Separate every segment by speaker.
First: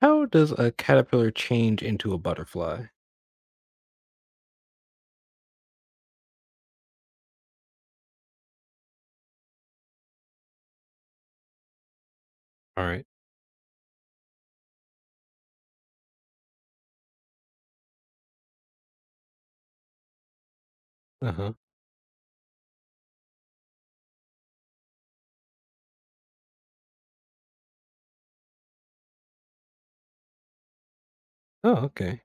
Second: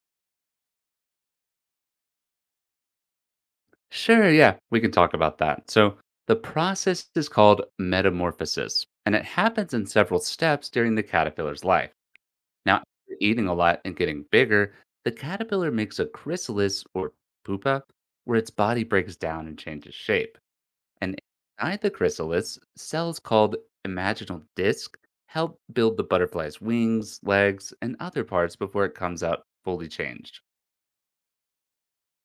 Speaker 1: How does a caterpillar change into a butterfly?
Speaker 2: Sure, yeah, we can talk about that. So, the process is called metamorphosis, and it happens in several steps during the caterpillar's life. Now,
Speaker 1: All right.
Speaker 2: after eating a lot and getting bigger, the caterpillar makes a chrysalis or pupa where its body breaks down and changes shape. And
Speaker 1: Uh huh.
Speaker 2: inside the chrysalis, cells called imaginal disc help build the butterfly's wings, legs, and other parts before it comes out fully changed.
Speaker 1: Oh, okay.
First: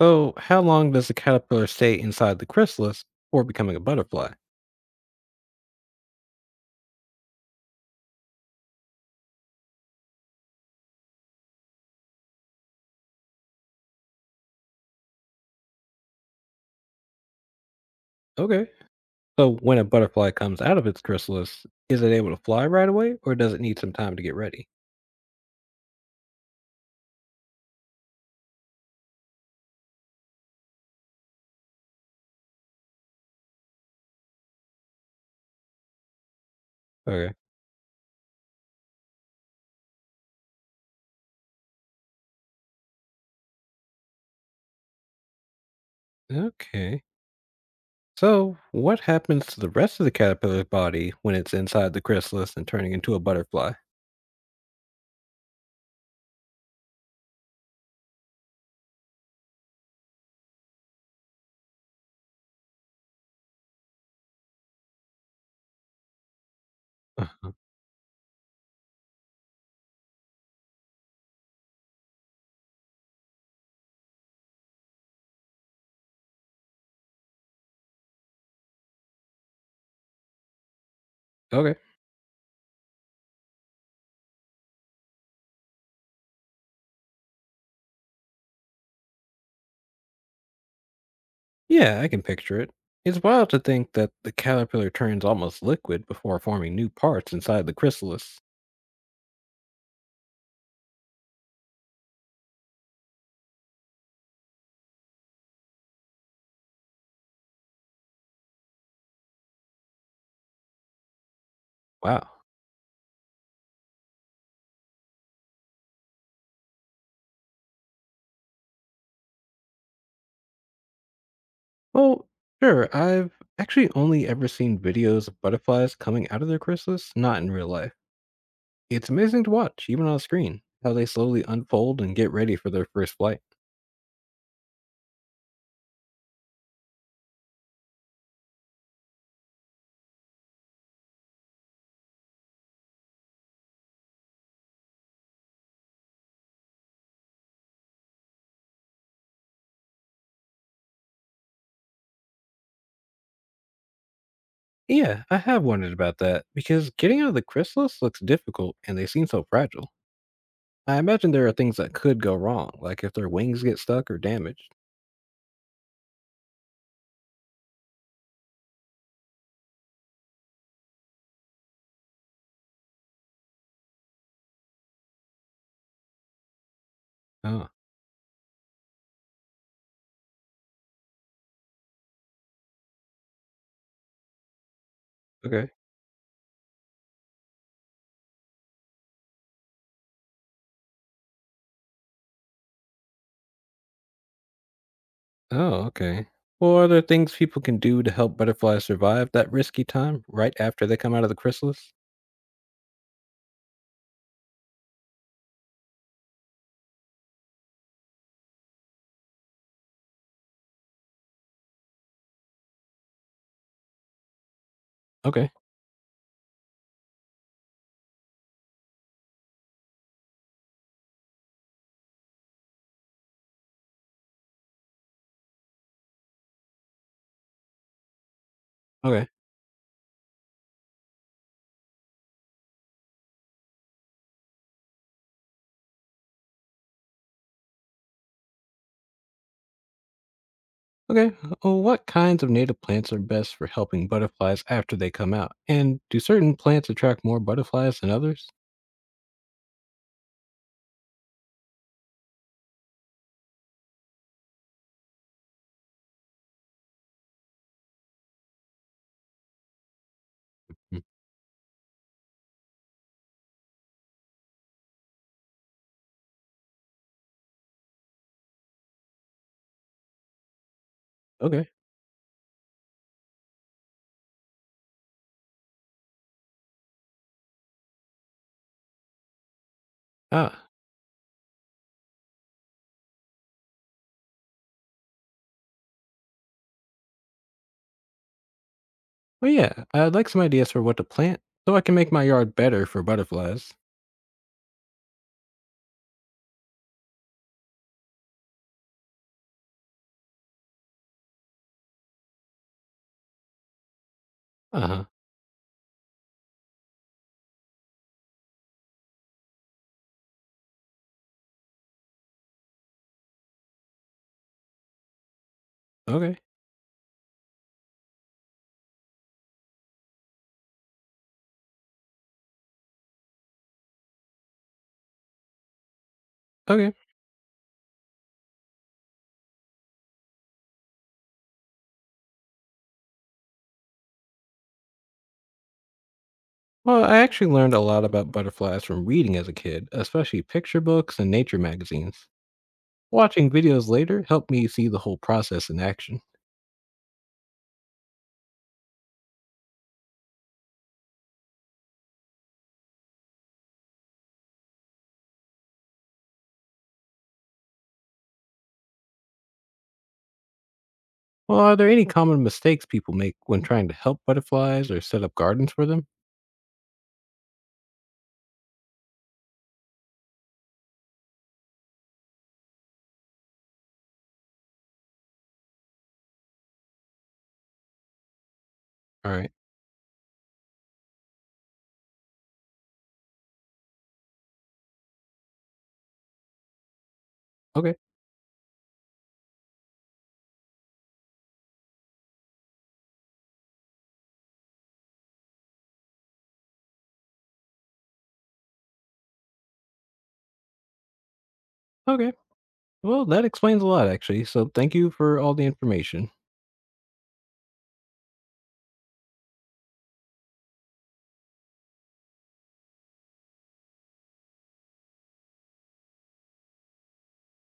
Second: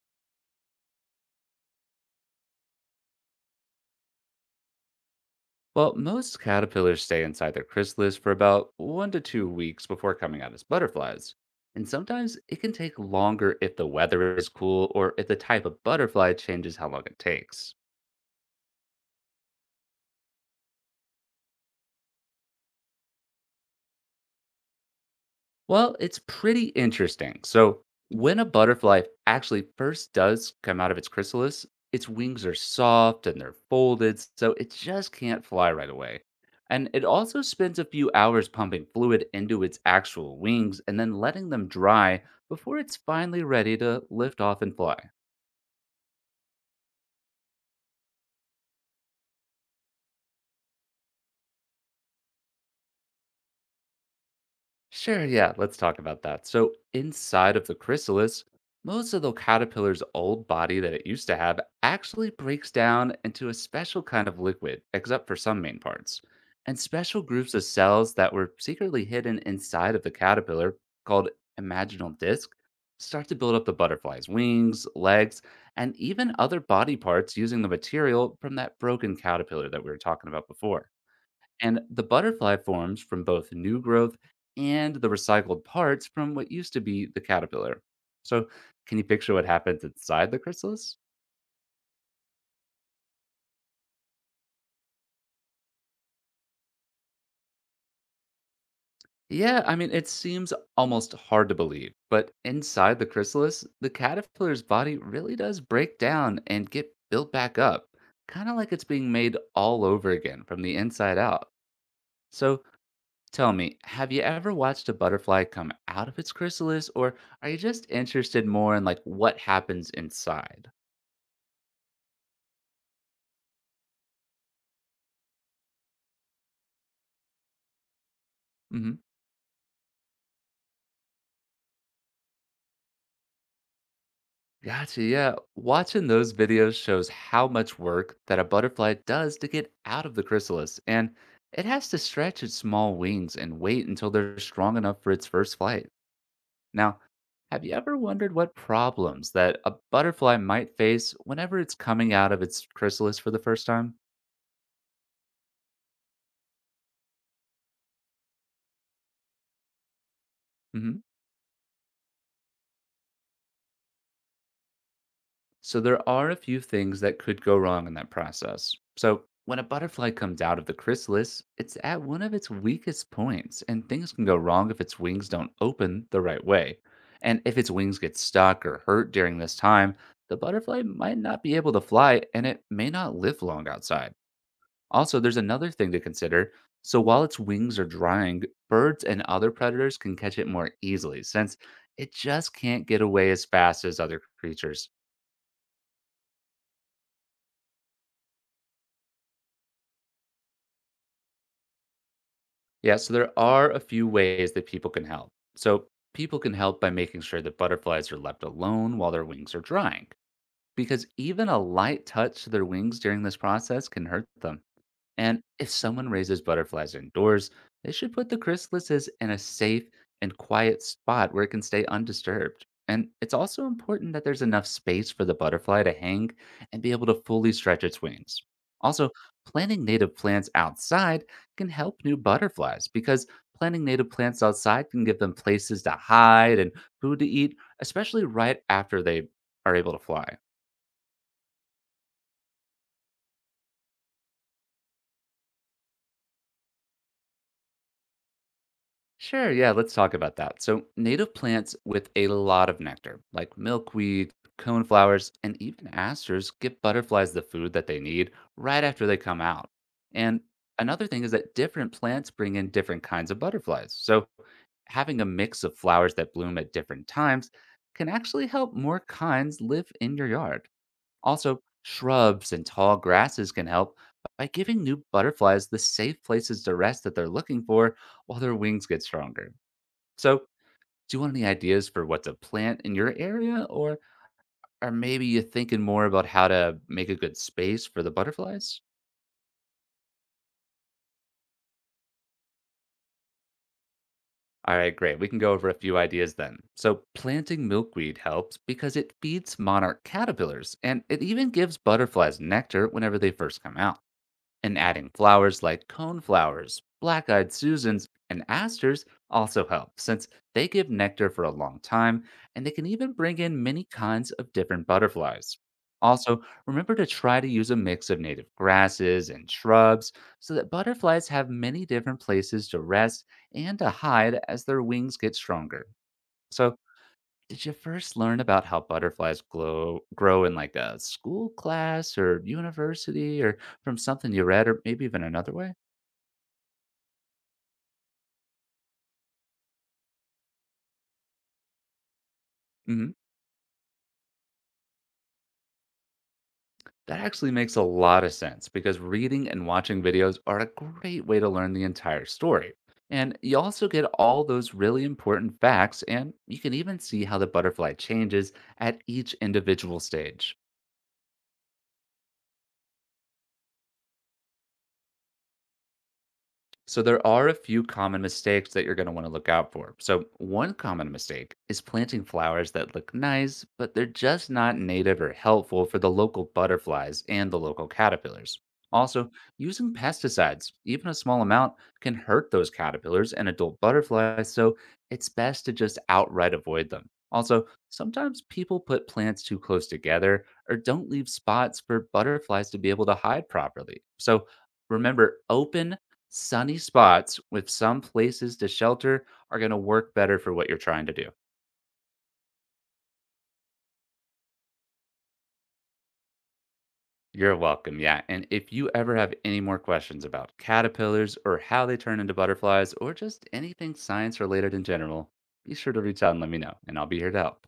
Speaker 1: So, how long does the caterpillar stay inside the chrysalis before becoming a butterfly?
Speaker 2: Well, most caterpillars stay inside their chrysalis for about 1 to 2 weeks before coming out as butterflies. And sometimes it can take longer if the weather is cool or if the type of butterfly changes how long it takes.
Speaker 1: Okay. So, when a butterfly comes out of its chrysalis, is it able to fly right away or does it need some time to get ready?
Speaker 2: Well, it's pretty interesting. So, when a butterfly actually first does come out of its chrysalis, its wings are soft and they're folded, so it just can't fly right away. And it
Speaker 1: Okay.
Speaker 2: also spends a few hours pumping fluid into its actual wings and then letting them dry before it's finally ready to lift off and fly.
Speaker 1: Okay. So, what happens to the rest of the caterpillar's body when it's inside the chrysalis and turning into a butterfly?
Speaker 2: Sure, yeah, let's talk about that. So, inside of the chrysalis, most of the caterpillar's old body that it used to have actually breaks down into a special kind of liquid, except for some main parts. And special
Speaker 1: Uh-huh.
Speaker 2: groups of cells that were secretly hidden inside of the caterpillar, called imaginal disc, start to build up the butterfly's wings, legs, and even other body parts using the material from that broken caterpillar that we were talking about before.
Speaker 1: Okay.
Speaker 2: And the butterfly forms from both new growth and the recycled parts from what used to be the caterpillar. So, can you picture what happens inside the chrysalis?
Speaker 1: Yeah, I can picture it. It's wild to think that the caterpillar turns almost liquid before forming new parts inside the chrysalis.
Speaker 2: Yeah, I mean, it seems almost hard to believe, but inside the chrysalis, the caterpillar's body really does break down and get built back up, kind of like it's being made all over again from the inside out.
Speaker 1: Wow.
Speaker 2: So, tell me, have you ever watched a butterfly come out of its chrysalis, or are you just interested more in like what happens inside?
Speaker 1: Well, sure, I've actually only ever seen videos of butterflies coming out of their chrysalis, not in real life.
Speaker 2: Hmm.
Speaker 1: It's amazing to watch, even on screen, how they slowly unfold and get ready for their first flight.
Speaker 2: Gotcha. Yeah, watching those videos shows how much work that a butterfly does to get out of the chrysalis, and it has to stretch its small wings and wait until they're strong enough for its first flight. Now, have you ever wondered what problems that a butterfly might face whenever it's coming out of its chrysalis for the first time?
Speaker 1: Yeah, I have wondered about that, because getting out of the chrysalis looks difficult and they seem so fragile.
Speaker 2: Hmm.
Speaker 1: I imagine there are things that could go wrong, like if their wings get stuck or damaged.
Speaker 2: So there are a few things that could go wrong in that process. So when a butterfly comes out of the chrysalis, it's at one of its weakest points, and things can go wrong if its wings don't open the right way. And if
Speaker 1: Oh,
Speaker 2: its wings get stuck or hurt during this time, the butterfly might not be able to fly and it may not live long outside. Also, there's
Speaker 1: okay.
Speaker 2: another thing to consider. So while its wings are drying, birds and other predators can catch it more easily since it just can't get away as fast as other creatures.
Speaker 1: Oh, okay. Well, are there things people can do to help butterflies survive that risky time right after they come out of the chrysalis?
Speaker 2: Yeah, so there are a few ways that people can help. So, people can help by making sure that butterflies are left alone while their wings are drying, because even a light touch to their wings during this process can hurt them. And
Speaker 1: Okay,
Speaker 2: if someone raises butterflies indoors, they should put the chrysalises in a safe and quiet spot where it can stay undisturbed. And it's also important that there's enough space for the butterfly to hang and be able to fully stretch its wings. Also,
Speaker 1: okay,
Speaker 2: planting native plants outside can help new butterflies because planting native plants outside can give them places to hide and food to eat, especially right after they are able to fly.
Speaker 1: okay. Well, what kinds of native plants are best for helping butterflies after they come out? And do certain plants attract more butterflies than others?
Speaker 2: Sure, yeah, let's talk about that. So, native plants with a lot of nectar, like milkweed, coneflowers, and even asters, give butterflies the food that they need right after they come out. And
Speaker 1: Hmm,
Speaker 2: another thing is that different plants bring in different kinds of butterflies. So, having a mix of flowers that bloom at different times can actually help more kinds live in your yard. Also,
Speaker 1: okay.
Speaker 2: shrubs and tall grasses can help by giving new butterflies the safe places to rest that they're looking for while their wings get stronger. So,
Speaker 1: Ah,
Speaker 2: do you want any ideas for what to plant in your area, or are maybe you thinking more about how to make a good space for the butterflies?
Speaker 1: well, yeah, I'd like some ideas for what to plant so I can make my yard better for butterflies.
Speaker 2: All right, great. We can go over a few ideas then. So, planting milkweed helps because it feeds monarch caterpillars and it even gives butterflies nectar whenever they first come out. And
Speaker 1: Uh huh.
Speaker 2: adding flowers like coneflowers, black eyed Susans, and asters also help since they give nectar for a long time and they can even bring in many kinds of different butterflies.
Speaker 1: Okay,
Speaker 2: Also, remember to try to use a mix of native grasses and shrubs so that butterflies have many different places to rest and to hide as their wings get stronger. So,
Speaker 1: okay.
Speaker 2: did you first learn about how butterflies grow in like a school class or university or from something you read or maybe even another way?
Speaker 1: Well, I actually learned a lot about butterflies from reading as a kid, especially picture books and nature magazines.
Speaker 2: Hmm.
Speaker 1: Watching videos later helped me see the whole process in action.
Speaker 2: That actually makes a lot of sense because reading and watching videos are a great way to learn the entire story. And you also get all those really important facts, and you can even see how the butterfly changes at each individual stage.
Speaker 1: Well, are there any common mistakes people make when trying to help butterflies or set up gardens for them?
Speaker 2: So there are a few common mistakes that you're going to want to look out for. So one common mistake is planting flowers that look nice, but they're just not native or helpful for the local butterflies and the local caterpillars.
Speaker 1: All
Speaker 2: Also,
Speaker 1: right.
Speaker 2: using pesticides, even a small amount, can hurt those caterpillars and adult butterflies, so it's best to just outright avoid them. Also,
Speaker 1: Okay.
Speaker 2: sometimes people put plants too close together or don't leave spots for butterflies to be able to hide properly. So remember, open sunny spots with some places to shelter are going to work better for what you're trying to do.
Speaker 1: Okay. Well, that explains a lot, actually. So thank you for all the information.
Speaker 2: You're welcome. Yeah. And if you ever have any more questions about caterpillars or how they turn into butterflies or just anything science related in general, be sure to reach out and let me know, and I'll be here to help.